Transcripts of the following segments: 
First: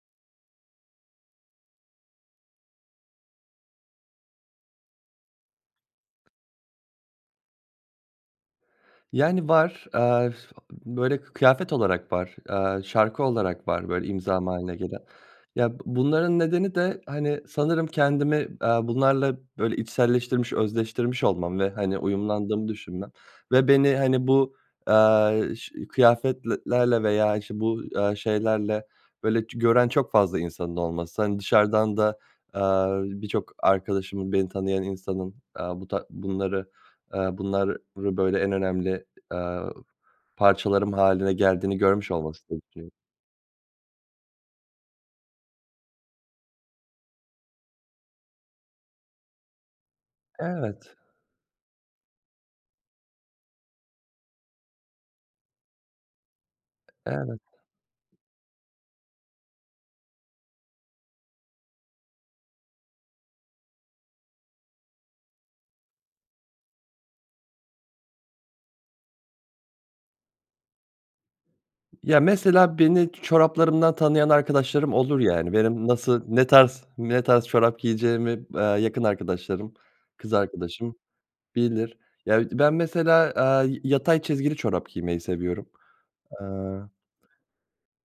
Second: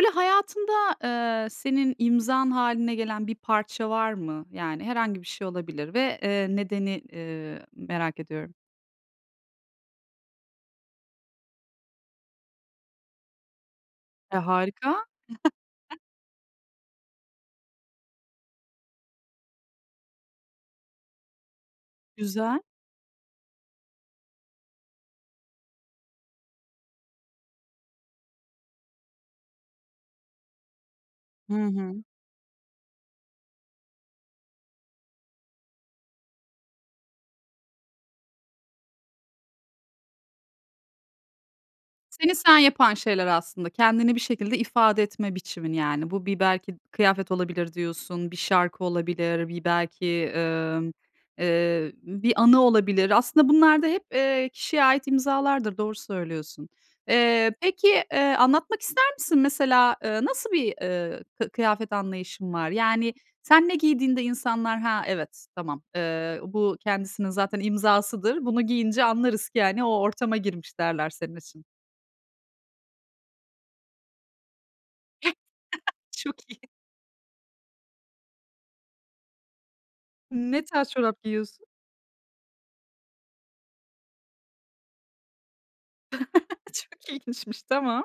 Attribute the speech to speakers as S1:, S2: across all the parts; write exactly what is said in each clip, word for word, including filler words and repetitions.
S1: Böyle, hayatında, eee, senin imzan hâline gelen bir parça var mı? Yani, herhangi bir şey olabilir ve, eee, nedeni, eee, merak ediyorum.
S2: Yani, var. Aaa, böyle, kı kıyafet olarak var, aaa, şarkı olarak var, böyle
S1: E,
S2: imzam hâline
S1: harika!
S2: gelen. Ya, bu bunların nedeni de, hani, sanırım kendimi, aaa, bunlarla böyle içselleştirmiş, özdeştirmiş olmam ve, hani,
S1: Güzel.
S2: uyumlandığımı düşünmem. Ve beni, hani, bu, aaa, ş kıyafetlelerle veya işte bu, aaa, şeylerle, böyle, ç gören çok fazla insanın olması. Hani,
S1: Hı
S2: dışarıdan
S1: hı.
S2: da, aaa, birçok arkadaşımın, beni tanıyan insanın, aaa, bu ta bunları aaa, bunlarrı böyle en önemli, aaa, parçalarım hâline geldiğini görmüş
S1: Seni
S2: olması
S1: sen
S2: [unintelligible]
S1: yapan şeyler aslında, kendini bir şekilde ifade etme biçimin yani. Bu bir belki kıyafet olabilir diyorsun, bir şarkı olabilir, bir belki, ımm,
S2: Evet.
S1: eee, bir anı olabilir. Aslında bunlar da hep, eee, kişiye ait imzalardır, doğru söylüyorsun.
S2: Evet.
S1: Eee, peki, eee, anlatmak ister misin? Mesela, ııı, nasıl bir, eee, kı kıyafet anlayışın var? Yani sen ne giydiğinde insanlar, "Ha, evet, tamam. Eee, bu kendisinin zaten imzasıdır, bunu giyince anlarız ki, hani, o ortama girmiş." derler senin için.
S2: Ya, mesela beni çoraplarımdan tanıyan arkadaşlarım olur, yani. Benim nasıl,
S1: Çok
S2: ne
S1: iyi.
S2: tarz ne tarz çorap giyeceğimi b aaa, yakın arkadaşlarım, kız
S1: Ne tarz
S2: arkadaşım
S1: çorap giyiyorsun?
S2: bilir. Ya, bir de ben mesela, aaa, y yatay çizgili çorap giymeyi seviyorum. Aaa
S1: Çok ilginçmiş, tamam.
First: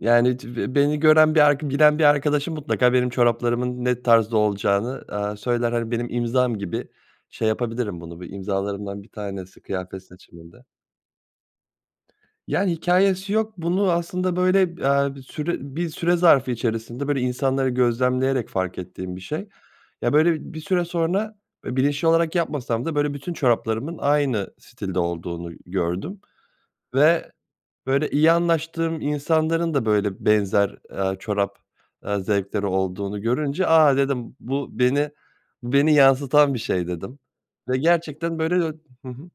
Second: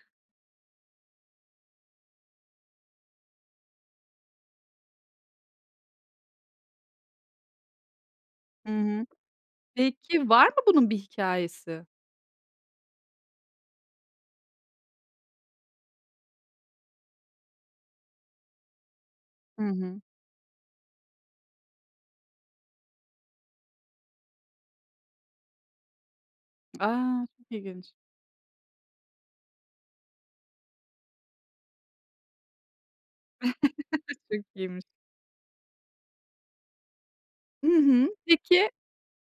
S2: Yani, cı beni gören bir arka bilen bir arkadaşım mutlaka benim çoraplarımın ne tarzda olacağını, aaa, söyler. Hani, benim imzam gibi şey yapabilirim bunu, bir
S1: Hı
S2: imzalarımdan
S1: hı.
S2: bir tanesi kıyafet
S1: Peki var mı
S2: seçimimde.
S1: bunun bir hikâyesi?
S2: Yani, hikâyesi yok. Bunu aslında, böyle, b aaa, bir süre bir süre zarfı içerisinde böyle insanları gözlemleyerek fark ettiğim bir şey.
S1: Hı hı.
S2: Ya, böyle, bir süre sonra, eee, bilinçli olarak yapmasam da, böyle, bütün çoraplarımın aynı stilde olduğunu gördüm
S1: A!
S2: ve
S1: Çok ilginç.
S2: böyle iyi anlaştığım insanların da böyle benzer, aaa, çorap, aaa, zevkleri olduğunu görünce, a, dedim
S1: Çok
S2: bu
S1: iyiymiş.
S2: beni bu beni yansıtan bir şey dedim
S1: Hı
S2: ve
S1: hı.
S2: gerçekten böyle
S1: Peki
S2: o Hı hı.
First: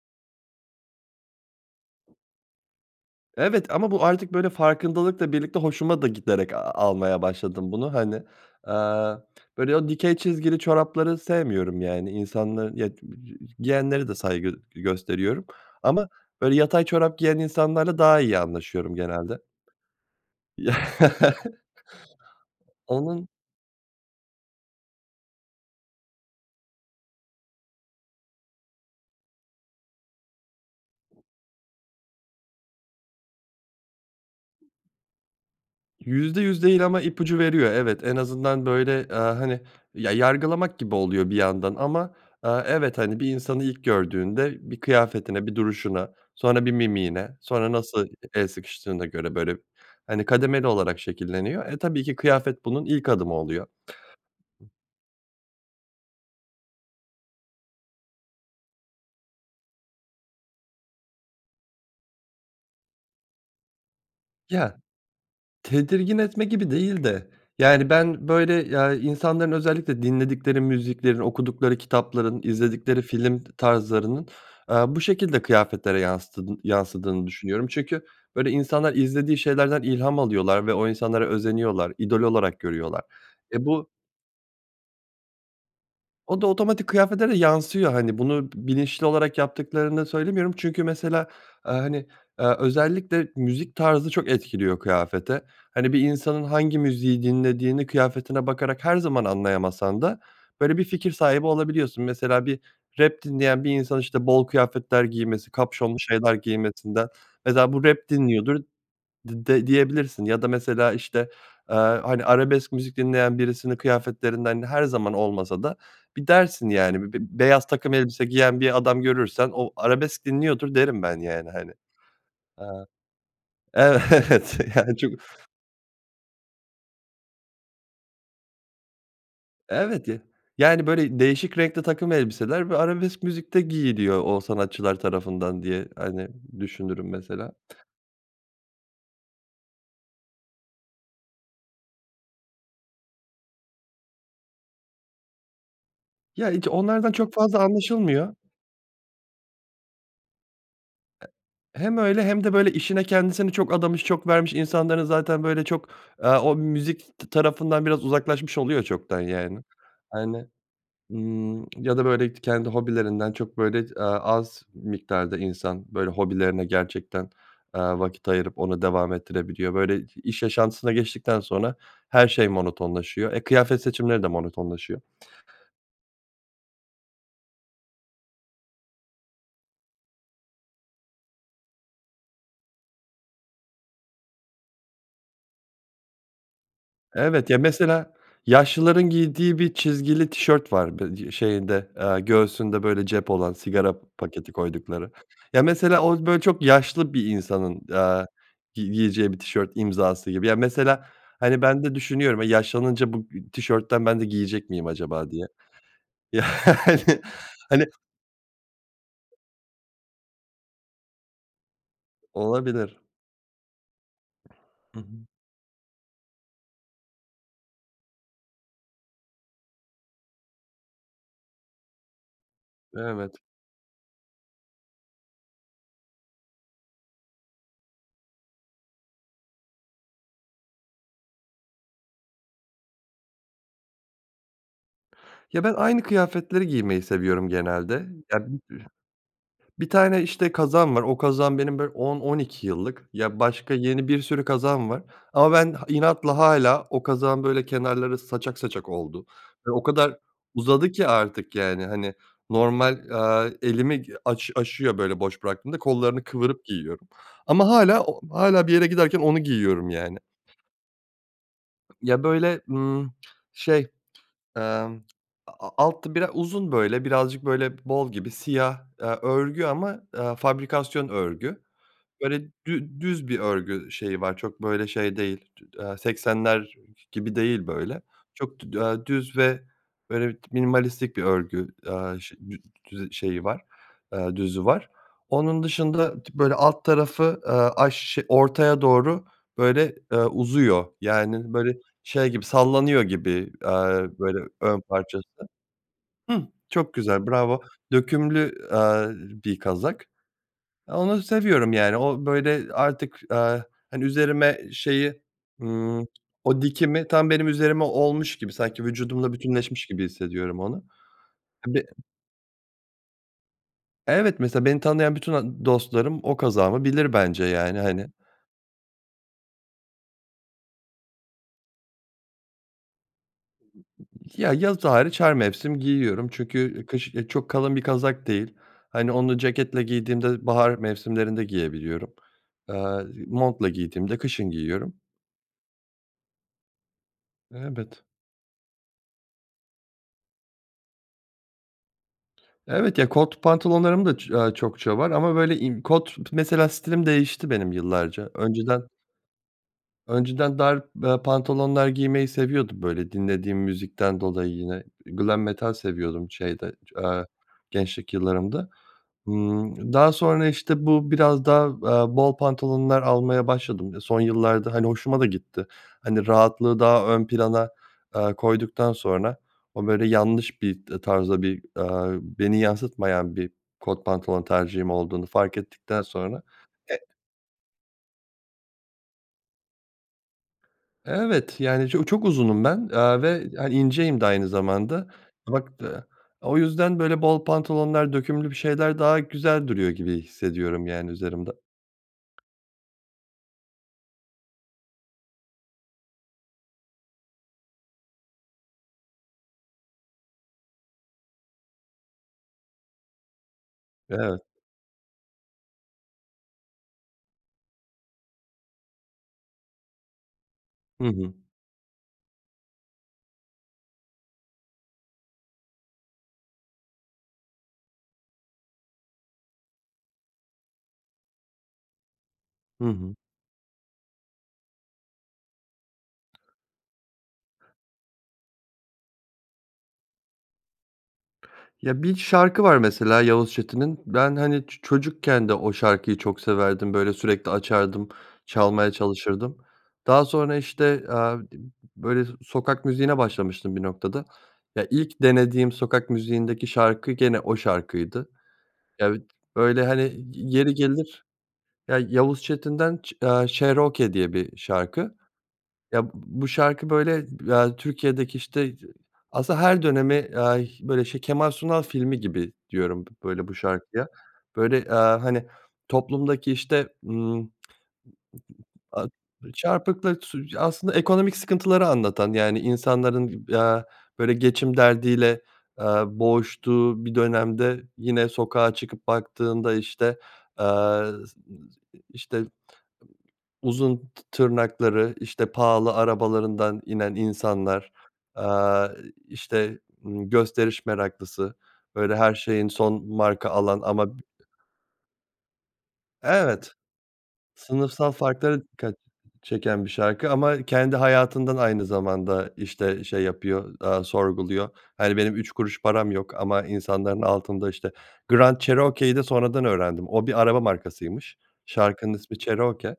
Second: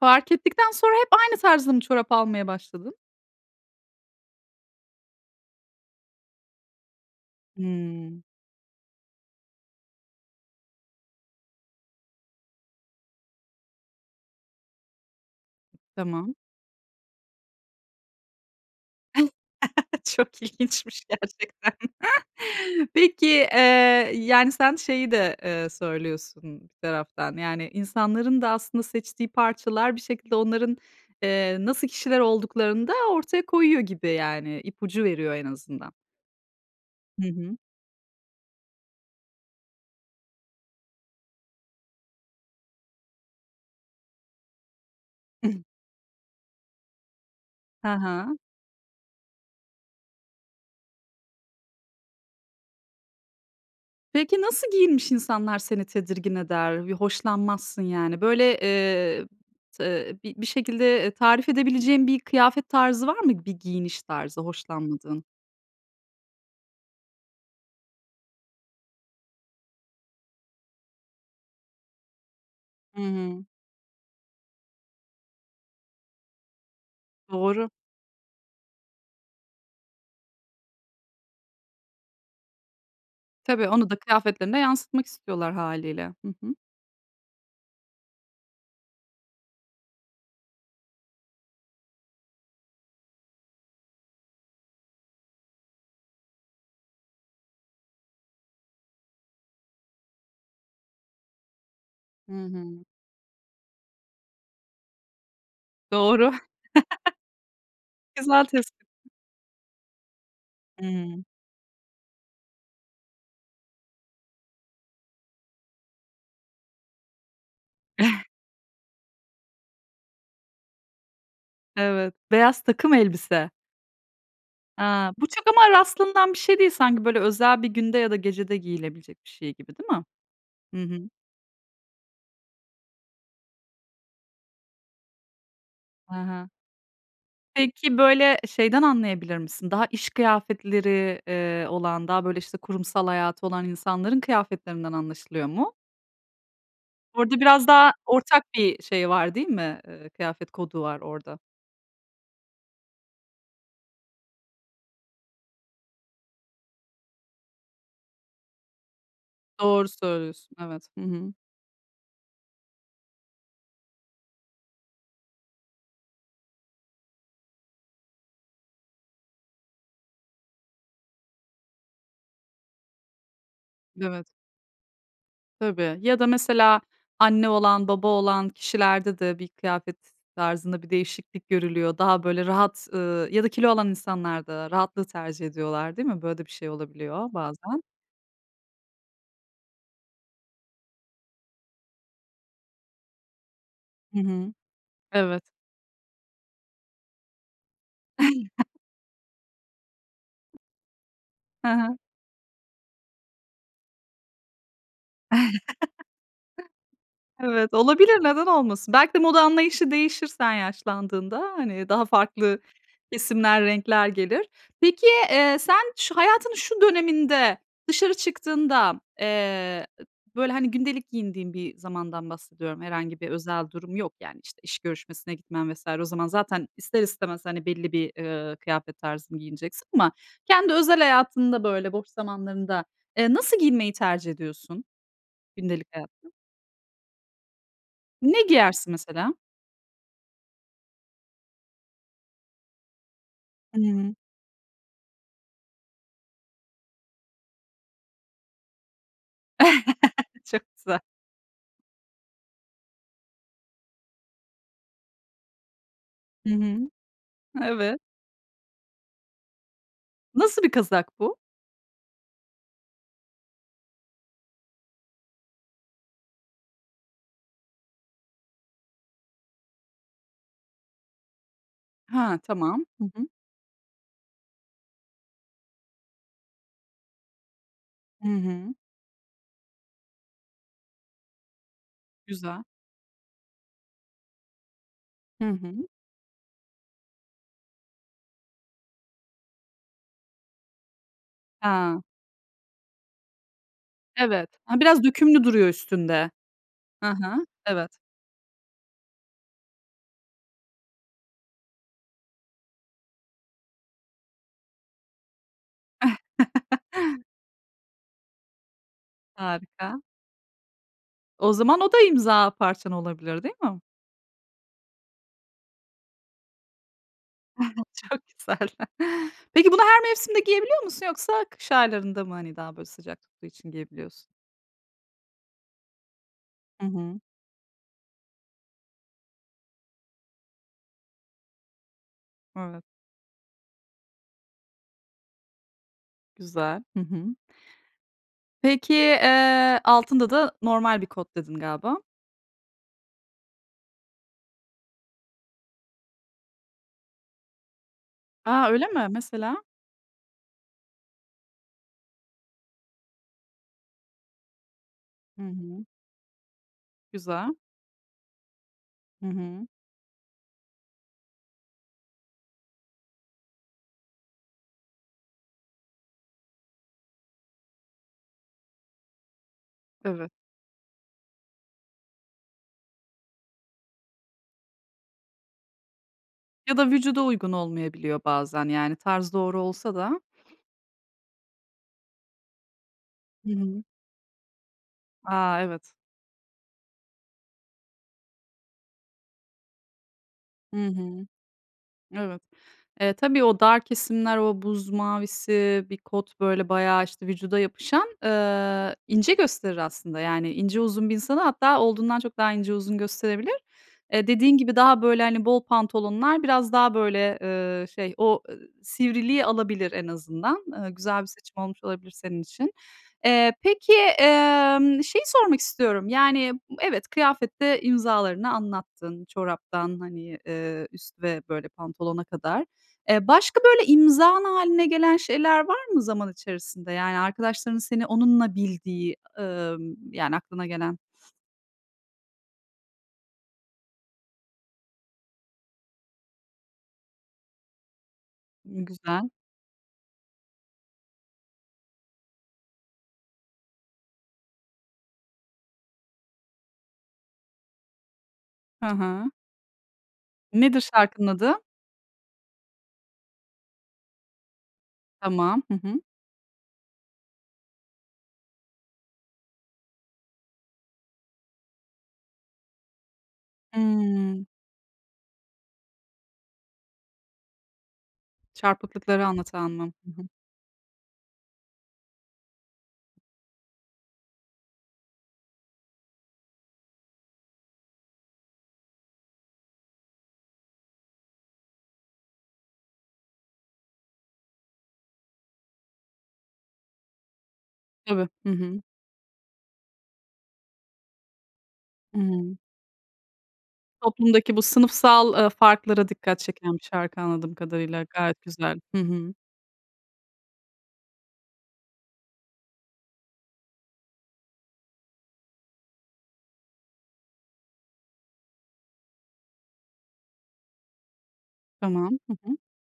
S1: Fark ettikten sonra hep aynı tarzda mı çorap almaya başladın?
S2: Evet ama bu artık böyle farkındalıkla birlikte hoşuma da giderek a almaya başladım bunu, hani.
S1: Hımm.
S2: Aaa, böyle, o dikey çizgili çorapları sevmiyorum yani. İnsanların, ya, giyenlere de saygı g gösteriyorum ama
S1: Tamam.
S2: böyle yatay çorap giyen insanlarla daha iyi anlaşıyorum genelde.
S1: Çok
S2: Ya
S1: ilginçmiş gerçekten. Peki,
S2: Onun
S1: eee, yani, sen şeyi de, eee, söylüyorsun bir taraftan, yani insanların da aslında seçtiği parçalar bir şekilde onların, eee, nasıl kişiler olduklarını da ortaya koyuyor gibi, yani, ipucu veriyor en azından.
S2: Yüzde yüz değil ama
S1: Hı
S2: ipucu
S1: hı.
S2: veriyor. Evet, en azından, böyle, aaa, hani, ya, yargılamak gibi oluyor bir yandan ama, aaa, evet, hani, bir insanı ilk gördüğünde bir kıyafetine, bir duruşuna, sonra bir mimiğine, sonra
S1: Ha
S2: nasıl e
S1: ha.
S2: el sıkıştığına göre böyle, hani, kademeli olarak şekilleniyor. E, tabii ki kıyafet bunun ilk adımı oluyor.
S1: Peki nasıl giyinmiş insanlar seni tedirgin eder? Bir hoşlanmazsın, yani, böyle, eee, tı, eee, bir bir şekilde, eee, tarif edebileceğin bir kıyafet tarzı var mı, bir giyiniş tarzı
S2: Ya,
S1: hoşlanmadığın?
S2: tedirgin etme gibi değil de yani ben, böyle, ya, insanların özellikle dinledikleri müziklerin, okudukları kitapların,
S1: Hı
S2: izledikleri film
S1: hı.
S2: tarzlarının, aaa, bu şekilde kıyafetlere yanstıdın yansıdığını düşünüyorum
S1: Doğru.
S2: çünkü böyle insanlar izlediği şeylerden ilham alıyorlar ve o insanlara özeniyorlar, idol olarak görüyorlar. E,
S1: Tabii,
S2: bu
S1: onu da kıyafetlerine yansıtmak istiyorlar hâliyle. Hı
S2: O da
S1: hı.
S2: otomatik kıyafete de yansıyor, hani, bunu bilinçli olarak yaptıklarını söylemiyorum. Çünkü mesela, aaa, hani, aaa, özellikle müzik tarzı çok etkiliyor kıyafete. Hani, bir insanın hangi müziği dinlediğini kıyafetine bakarak her zaman anlayamasan da böyle bir fikir sahibi olabiliyorsun.
S1: Hı
S2: Mesela bir
S1: hı.
S2: rap dinleyen bir insan, işte, bol kıyafetler giymesi, kapüşonlu
S1: Doğru.
S2: şeyler giymesinden, mesela bu rap
S1: Güzel
S2: dinliyordur
S1: tespit.
S2: dı d diyebilirsin ya da mesela,
S1: Hıı.
S2: işte, aaa, hani, arabesk müzik dinleyen birisinin kıyafetlerinden -her zaman olmasa da bir dersin, yani, bi b beyaz takım elbise giyen bir adam görürsen o arabesk dinliyordur derim ben yani, hani.
S1: Evet. Beyaz
S2: Aaa
S1: takım elbise.
S2: Evet, yani
S1: A!
S2: çünkü
S1: Bu çok ama rastlanan bir şey değil sanki, böyle özel bir günde ya da gecede giyilebilecek bir şey gibi, değil mi?
S2: Evet, ya
S1: Hı
S2: Yani
S1: hı.
S2: böyle değişik renkte takım elbiseler bö arabesk müzikte giyiliyor o sanatçılar tarafından diye,
S1: Hı
S2: hani,
S1: hı.
S2: düşünürüm mesela.
S1: Peki, böyle, şeyden anlayabilir misin, daha iş kıyafetleri, eee, olan daha böyle, işte, kurumsal hayatı olan insanların kıyafetlerinden anlaşılıyor mu?
S2: Ya ic onlardan çok
S1: Orada
S2: fazla
S1: biraz daha
S2: anlaşılmıyor.
S1: ortak bir şey var değil mi, eee, kıyafet kodu var,
S2: E
S1: orada?
S2: hem öyle hem de böyle işine kendisini çok adamış, çok vermiş insanların zaten böyle çok, eee, o müzik t tarafından biraz uzaklaşmış oluyor çoktan. Yani
S1: Doğru
S2: [unintelligible]
S1: söylüyorsun. Evet. Hı hı.
S2: ımm, ya da böyle k kendi hobilerinden çok böyle ç eee, az miktarda insan, böyle, hobilerine gerçekten, eee, vakit ayırıp onu devam ettirebiliyor. Böyle i iş yaşantısına geçtikten sonra, her şey monotonlaşıyor. E, kıyafet seçimleri
S1: Evet.
S2: de monotonlaşıyor.
S1: Tabii. Ya da mesela, anne olan, baba olan kişilerde de bir kıyafet tarzında bir değişiklik görülüyor. Daha böyle rahat, ııı, ya da kilo olan insanlar da rahatlığı tercih ediyorlar değil mi? Böyle de bir şey olabiliyor
S2: Evet ya,
S1: bazen.
S2: mesela, yaşlıların giydiği bir çizgili tişört var. Bı d şeyinde, eee, göğsünde böyle, cep olan, sigara
S1: Hı
S2: paketi
S1: hı.
S2: koydukları
S1: Evet.
S2: ya, mesela o böyle çok yaşlı bir insanın, eee, gi giyeceği bir tişört imzası gibi. Ya, mesela, hani,
S1: Ha
S2: ben de
S1: ha.
S2: düşünüyorum, e, yaşlanınca bu ı tişörtten ben de giyecek miyim acaba diye. Yani,
S1: Evet.
S2: hani
S1: Olabilir, neden olmasın? Belki de moda anlayışı değişir sen yaşlandığında, hani, daha farklı
S2: Olabilir.
S1: kesimler, renkler gelir.
S2: Hı hı.
S1: Peki, eee, sen, şu hayatının şu döneminde, dışarı çıktığında, eee, ı böyle, hani, gündelik giyindiğin bir zamandan bahsediyorum. Herhangi bir
S2: Evet.
S1: özel durum yok, yani, işte, iş görüşmesine gitmen vs. o zaman zaten ister istemez, hani, belli bir, eee, kıyafet tarzını giyineceksin ama kendi özel hayatında, böyle boş zamanlarında, eee, nasıl giyinmeyi tercih ediyorsun
S2: Ya, ben
S1: gündelik
S2: aynı
S1: hayatta?
S2: kıyafetleri giymeyi seviyorum genelde.
S1: Ne
S2: Ya, bü
S1: giyersin mesela?
S2: bir tane, işte, kazağım var. O kazağım benim böyle on on iki yıllık. Ya, başka yeni
S1: Hımm.
S2: bir sürü kazağım var ama ben ha inatla hâlâ. O kazağın böyle kenarları saçak saçak oldu ve o kadar
S1: Çok
S2: uzadı
S1: güzel.
S2: ki artık, yani, hani, normal, eee, elimi aş aşıyor böyle boş bıraktığımda. Kollarını
S1: Hı
S2: kıvırıp
S1: hı.
S2: giyiyorum ama
S1: Evet.
S2: hâlâ o hâlâ bir yere giderken onu giyiyorum, yani.
S1: Nasıl bir kazak bu?
S2: Ya, böyle, ımm, şey, eee, aaa, a alt biraz uzun böyle, birazcık böyle bol gibi siyah, eee, örgü ama, eee, fabrikasyon örgü.
S1: He,
S2: Böyle
S1: tamam,
S2: dü
S1: hı
S2: düz
S1: hı.
S2: bir örgü şeyi var, çok böyle şey değil, tü eee, seksenler gibi değil böyle.
S1: Hı
S2: Çok
S1: hı.
S2: dü eee, düz ve böyle bir minimalistik bir örgü, aaa, şeyi dü
S1: Güzel.
S2: dü şeyi var, eee, düzü var.
S1: Hı
S2: Onun
S1: hı.
S2: dışında t böyle alt tarafı, eee, aş ş ortaya doğru böyle, eee, uzuyor, yani, böyle
S1: He.
S2: şey gibi, sallanıyor gibi, eee, böyle
S1: Evet. Ha,
S2: ön
S1: biraz
S2: parçası.
S1: dökümlü duruyor üstünde.
S2: Hıh, çok
S1: Hı
S2: güzel
S1: hı,
S2: bravo,
S1: evet.
S2: dökümlü, eee, bir kazak. Onu seviyorum, yani, o böyle artık, eee, hani üzerime şeyi, ımm, o dikimi tam benim üzerime olmuş gibi sanki vücudumla bütünleşmiş
S1: Harika.
S2: gibi hissediyorum onu.
S1: O
S2: E
S1: zaman,
S2: be
S1: o da imza parçan olabilir, değil mi?
S2: Evet mesela beni tanıyan bütün a dostlarım, o kazağımı bilir bence yani hani.
S1: Çok güzel. Peki, bunu her mevsimde giyebiliyor musun yoksa kış aylarında mı hani daha böyle sıcak tuttuğu için giyebiliyorsun?
S2: Ya, yaz hariç, her mevsim giyiyorum çünkü
S1: Hı
S2: kış,
S1: hı.
S2: eee, çok kalın bir kazak değil, hani, onu ceketle giydiğimde bahar mevsimlerinde giyebiliyorum,
S1: Evet.
S2: eee, montla giydiğimde kışın giyiyorum.
S1: Güzel, hı hı.
S2: Evet.
S1: Peki, eee, "Altında da normal bir kot." dedin galiba.
S2: Evet ya, kot pantolonlarım da, ç aaa, çokça var ama böyle in kot Mesela stilim değişti, benim yıllarca
S1: A, öyle
S2: önceden
S1: mi? Mesela?
S2: önceden dar, eee, pantolonlar giymeyi seviyordum böyle dinlediğim müzikten dolayı yine. Glam
S1: Hı
S2: Metal
S1: hı.
S2: seviyordum şeyde, eee,
S1: Güzel.
S2: gençlik yıllarımda.
S1: Hı hı.
S2: Imm, daha sonra, işte, bu biraz daha, eee, bol pantolonlar almaya başladım son yıllarda hani hoşuma da gitti. Hani rahatlığı daha ön plana, eee, koyduktan sonra, o böyle
S1: Evet.
S2: yanlış bir, eee, tarzda bir, aaa, beni yansıtmayan bir kot pantolon tercihim olduğunu fark ettikten sonra.
S1: Ya da
S2: E
S1: vücuda uygun olmayabiliyor, bazen yani tarz doğru olsa da.
S2: Evet, yani ço çok uzunum ben, eee, ve
S1: Hı
S2: hani
S1: hı.
S2: inceyim de aynı zamanda.
S1: A,
S2: Bak,
S1: evet.
S2: eee, o yüzden böyle bol pantolonlar, dökümlü bir şeyler, daha güzel duruyor gibi hissediyorum
S1: Hı
S2: yani
S1: hı.
S2: üzerimde.
S1: Evet. E, tabii o dar kesimler, o buz mavisi bir kot böyle bayağı, işte, vücuda yapışan, eee, ince gösterir aslında yani ince, uzun bir insanı hatta olduğundan çok daha ince, uzun gösterebilir. Eee,
S2: Evet.
S1: dediğin gibi daha, böyle, hani bol pantolonlar biraz daha böyle, eee, şey o e sivriliği alabilir en azından. Eee,
S2: Hı
S1: güzel bir
S2: hı.
S1: seçim olmuş olabilir senin için. Eee, peki, emm, şeyi sormak istiyorum yani, evet, kıyafette imzalarını anlattın, çoraptan, hani, eee, üst ve böyle pantolona kadar.
S2: Hı hı.
S1: E, başka böyle, imzan haline gelen şeyler var mı zaman içerisinde? Yani, arkadaşlarının seni onunla bildiği, ımm, yani aklına gelen?
S2: Ya, bir şarkı var mesela Yavuz Çetin'in. Ben hani ço çocukken de o şarkıyı çok severdim. Böyle sürekli açardım,
S1: I
S2: çalmaya
S1: güzel.
S2: çalışırdım. Daha sonra işte, aaa, d böyle sokak müziğine başlamıştım bir noktada. Ya, ilk denediğim sokak müziğindeki şarkı gene o şarkıydı.
S1: Hı
S2: Ya, i
S1: hı.
S2: öyle hani, yeri
S1: Nedir
S2: gelir
S1: şarkının adı?
S2: Ya, Yavuz Çetin'den çe aaa, "Cherokee" diye bir şarkı.
S1: Tamam. Hı hı.
S2: Ya, b bu şarkı böyle ba Türkiye'deki, işte, z aslında her dönemi, eee, böyle, şey, Kemal Sunal filmi gibi diyorum b böyle bu şarkıya.
S1: Hıı.
S2: Böyle, eee, hani, toplumdaki işte, ımm A
S1: Çarpıklıkları anlatan mı? Hı
S2: çarpıklık
S1: hı.
S2: sü aslında ekonomik sıkıntıları anlatan, yani, insanların, eee, böyle geçim derdiyle, eee, boğuştuğu bir dönemde, yine sokağa çıkıp baktığında işte, aaa, s ı s işte uzun tı tırnakları, işte, pahalı arabalarından inen insanlar,
S1: Tabii.
S2: eee,
S1: Hı hı.
S2: i işte, ımm, gösteriş meraklısı, böyle,
S1: Hı
S2: her
S1: hı.
S2: şeyin son marka alan ama b
S1: Toplumdaki bu sınıfsal, eee, farklara dikkat
S2: Evet.
S1: çeken bir şarkı anladığım kadarıyla.
S2: Sınıfsal
S1: Gayet
S2: farklara
S1: güzel.
S2: dikkat
S1: Hı hı.
S2: ç çeken bir şarkı ama kendi hayatından aynı zamanda, işte, şey yapıyor, eee, sorguluyor. Hani, benim üç kuruş param yok ama insanların altında, işte Grand Cherokee'yi de sonradan öğrendim. O bir araba markasıymış. Şarkının
S1: Tamam. Hı
S2: ismi
S1: hı.
S2: Cherokee.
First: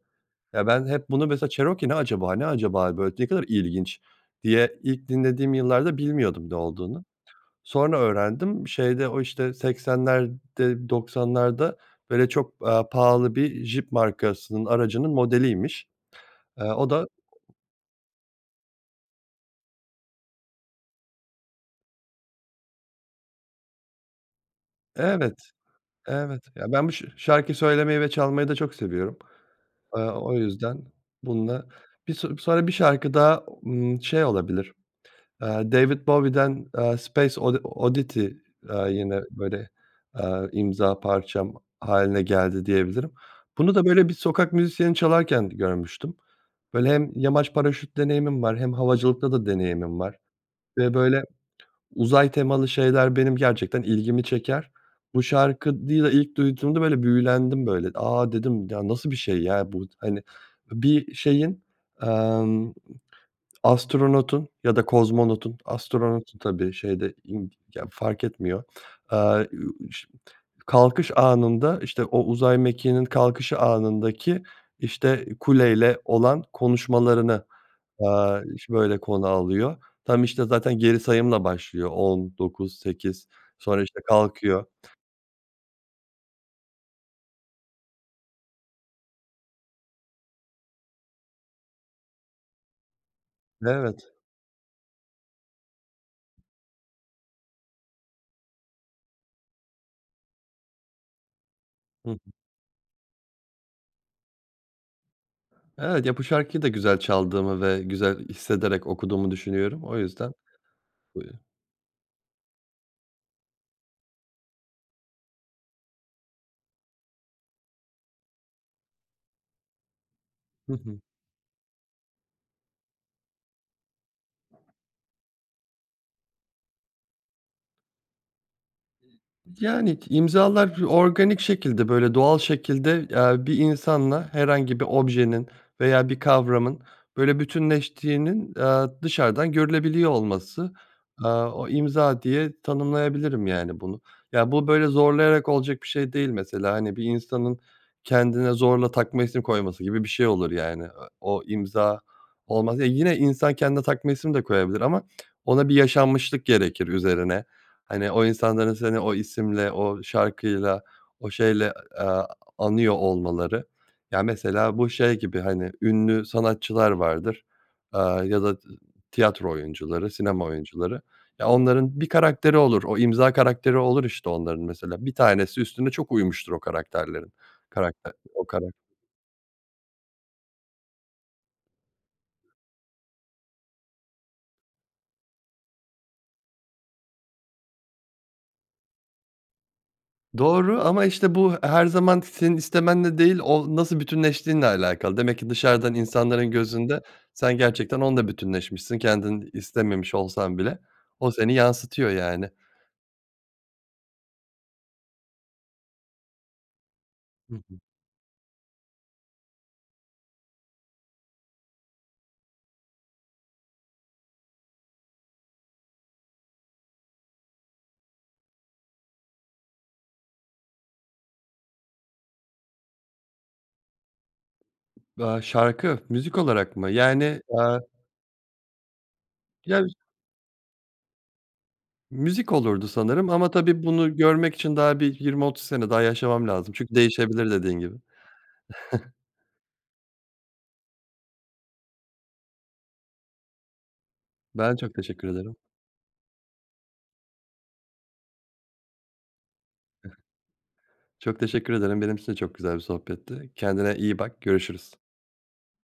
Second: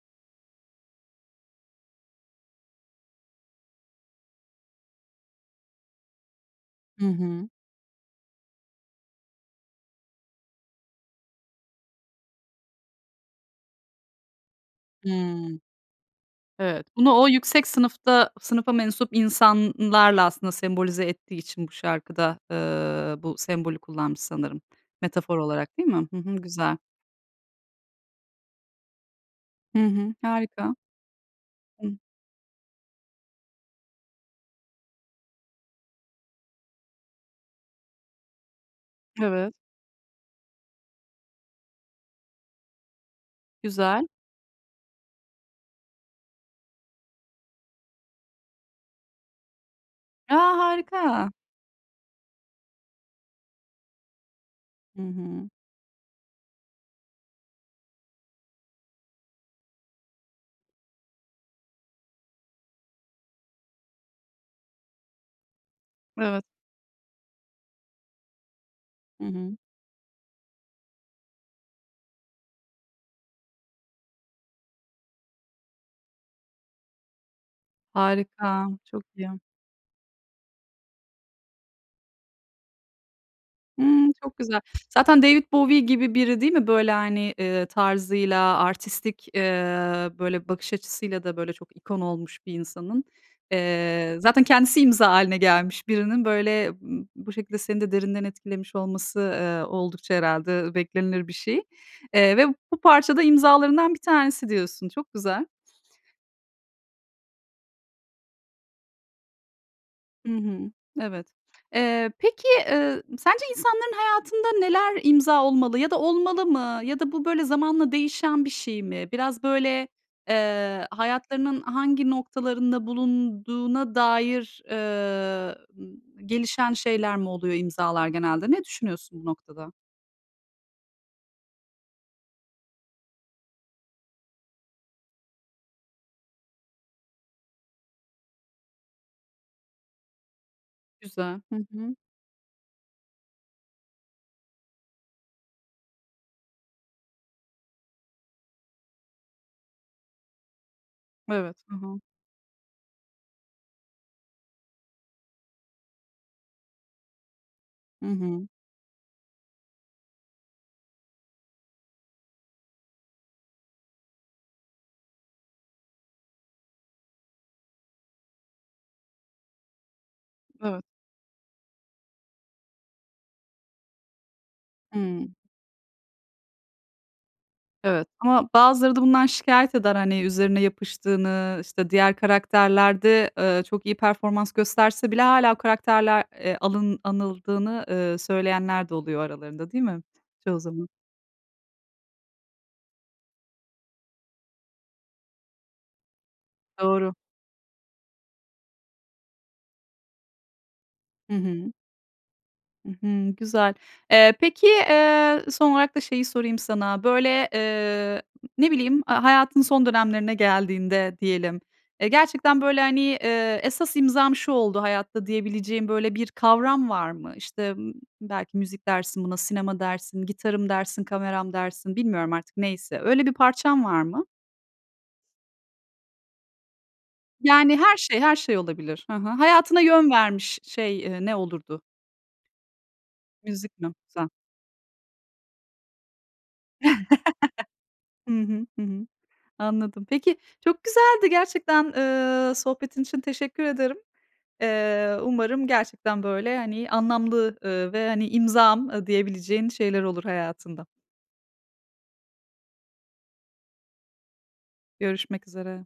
S2: Eee, ben hep bunu mesela "Cherokee ne acaba, ne acaba böyle? Ne kadar ilginç." diye, ilk dinlediğim yıllarda bilmiyordum ne olduğunu.
S1: Hı hı.
S2: Sonra öğrendim, şeyde o işte seksenlerde, doksanlarda böyle çok, eee, pahalı bir Jeep markasının, aracının
S1: Hıı.
S2: modeliymiş. Eee,
S1: Evet.
S2: o da
S1: Bunu o yüksek sınıfta sınıfa mensup insanlarla aslında sembolize ettiği için bu şarkıda, eee, bu sembolü kullanmış sanırım,
S2: Evet,
S1: metafor olarak, değil mi? Hı hı,
S2: evet. Ya,
S1: güzel.
S2: ben bu şa şarkıyı söylemeyi ve çalmayı da çok seviyorum.
S1: Hı
S2: Eee,
S1: hı.
S2: o
S1: Harika.
S2: yüzden bununla.
S1: Hı.
S2: Bi so sonra bir şarkı daha, ımm, şey olabilir, eee, David Bowie'den, eee, Space Odi Oddity, eee, yine
S1: Evet.
S2: böyle, eee, imza parçam hâline geldi diyebilirim. Bunu da
S1: Güzel.
S2: böyle bir sokak müzisyeni çalarken görmüştüm. Böyle, hem yamaç paraşüt deneyimim var hem havacılıkta da deneyimim var
S1: A,
S2: ve böyle
S1: harika!
S2: uzay temalı şeyler benim gerçekten ilgimi çeker.
S1: Hı
S2: Bu
S1: hı.
S2: şarkıyı da ilk duyduğumda, böyle, büyülendim böyle. "A," dedim "ya, nasıl bir şey ya bu?" Hani, bir şeyin, emm, astronotun ya da kozmonotun, astronotun
S1: Evet.
S2: tabii şey de ind ya, fark etmiyor.
S1: Hı
S2: Eee,
S1: hı.
S2: ü şim kalkış anında, işte, o uzay mekiğinin kalkışı anındaki, işte, kuleyle olan konuşmalarını, eee,
S1: Harika,
S2: ş böyle
S1: çok
S2: konu
S1: iyi.
S2: alıyor. Tam, işte, zaten geri sayımla başlıyor on dokuz sekiz sonra, işte,
S1: Hıı, çok güzel.
S2: kalkıyor.
S1: Zaten David Bowie gibi biri değil mi böyle, hani, eee, tarzıyla, artistik, eee, böyle bakış açısıyla da, böyle, çok ikon olmuş bir insanın,
S2: Evet.
S1: eee, zaten kendisi imza haline gelmiş birinin, böyle b bu şekilde seni de derinden etkilemiş olması, eee, oldukça herhalde beklenilir bir şey.
S2: Hı hı.
S1: Eee, ve bu parça da imzalarından bir tanesi diyorsun. Çok güzel.
S2: Evet ya, bu şarkıyı da güzel çaldığımı ve güzel hissederek okuduğumu düşünüyorum o
S1: Hı
S2: yüzden
S1: hı. Evet. Eee, peki, eee, sence insanların hayatında neler imza olmalı ya da olmalı mı ya da bu böyle zamanla değişen bir şey mi? Biraz böyle,
S2: Hı
S1: eee,
S2: hı.
S1: hayatlarının hangi noktalarında bulunduğuna dair, eee, gelişen şeyler mi oluyor imzalar genelde? Ne düşünüyorsun bu noktada?
S2: Yani k imzalar organik şekilde, böyle doğal şekilde, eee, bir insanla herhangi bir objenin veya bir kavramın böyle bütünleştiğinin, eee, dışarıdan görülebiliyor olması. Eee,
S1: Güzel. Hı
S2: o
S1: hı.
S2: imza diye tanımlayabilirim yani bunu. Ya, bu böyle zorlayarak olacak bir şey değil mesela, hani, bir insanın kendine zorla takma isim koyması gibi bir şey olur yani. E o
S1: Evet, hı
S2: imza
S1: hı.
S2: olmaz. Ya, yine insan kendine takma isim de koyabilir ama ona bir yaşanmışlık gerekir üzerine.
S1: Hı
S2: Hani o
S1: hı.
S2: insanların seni o isimle, o şarkıyla, o şeyle, eee, anıyor olmaları. Ya, mesela bu şey gibi hani, ünlü sanatçılar vardır, aaa, ya da t tiyatro oyuncuları, sinema
S1: Evet.
S2: oyuncuları. Ya, onların bir karakteri olur, o imza karakteri olur işte onların mesela. Bir
S1: Hıı.
S2: tanesi üstüne çok uymuştur o karakterlerin.
S1: Evet
S2: Karakter, o
S1: ama
S2: kara
S1: bazıları da bundan şikâyet eder, hani, üzerine yapıştığını, işte, diğer karakterlerde, eee, çok iyi performans gösterse bile hâlâ o karakterle, eee, alın anıldığını, eee, söyleyenler de oluyor aralarında değil mi çoğu
S2: Doğru
S1: zaman?
S2: ama işte bu her zaman senin istemenle değil o nasıl bütünleştiğinle alakalı. Demek ki dışarıdan insanların gözünde
S1: Doğru.
S2: sen gerçekten onunla bütünleşmişsin kendin istememiş olsan bile. O
S1: Hı
S2: seni
S1: hı.
S2: yansıtıyor yani.
S1: Hı hı, güzel. Eee, peki, eee, son olarak da şeyi sorayım sana: Böyle,
S2: Hı hı.
S1: eee, ne bileyim, eee, hayatın son dönemlerine geldiğinde diyelim, eee, gerçekten böyle, hani, eee, esas imzam şu oldu hayatta diyebileceğin böyle, bir kavram var mı? İşte, ımm, belki müzik dersin buna, sinema dersin, gitarım dersin, kameram dersin, bilmiyorum artık neyse. Öyle bir parçan var mı?
S2: Be Şarkı? Müzik olarak mı? Yani,
S1: Yani
S2: eee
S1: her şey, her şey olabilir. Hı hı. Hayatına
S2: Ya, üz
S1: yön vermiş şey, eee, ne olurdu?
S2: Müzik olurdu sanırım ama
S1: Müzik
S2: tabii
S1: mi?
S2: bunu
S1: Güzel.
S2: görmek için daha bir yirmi otuz sene daha yaşamam lazım. Çünkü değişebilir dediğin gibi.
S1: Hı hı, hı hı, anladım. Peki, çok güzeldi gerçekten, eee, sohbetin için teşekkür ederim.
S2: Ben çok
S1: Eee,
S2: teşekkür ederim.
S1: umarım gerçekten böyle, hani, anlamlı, ııı, ve hani "imzam" diyebileceğin şeyler
S2: Eh
S1: olur hayatında.
S2: Çok teşekkür ederim. Benim için de çok güzel bir sohbetti. Kendine iyi bak, görüşürüz.
S1: Görüşmek üzere.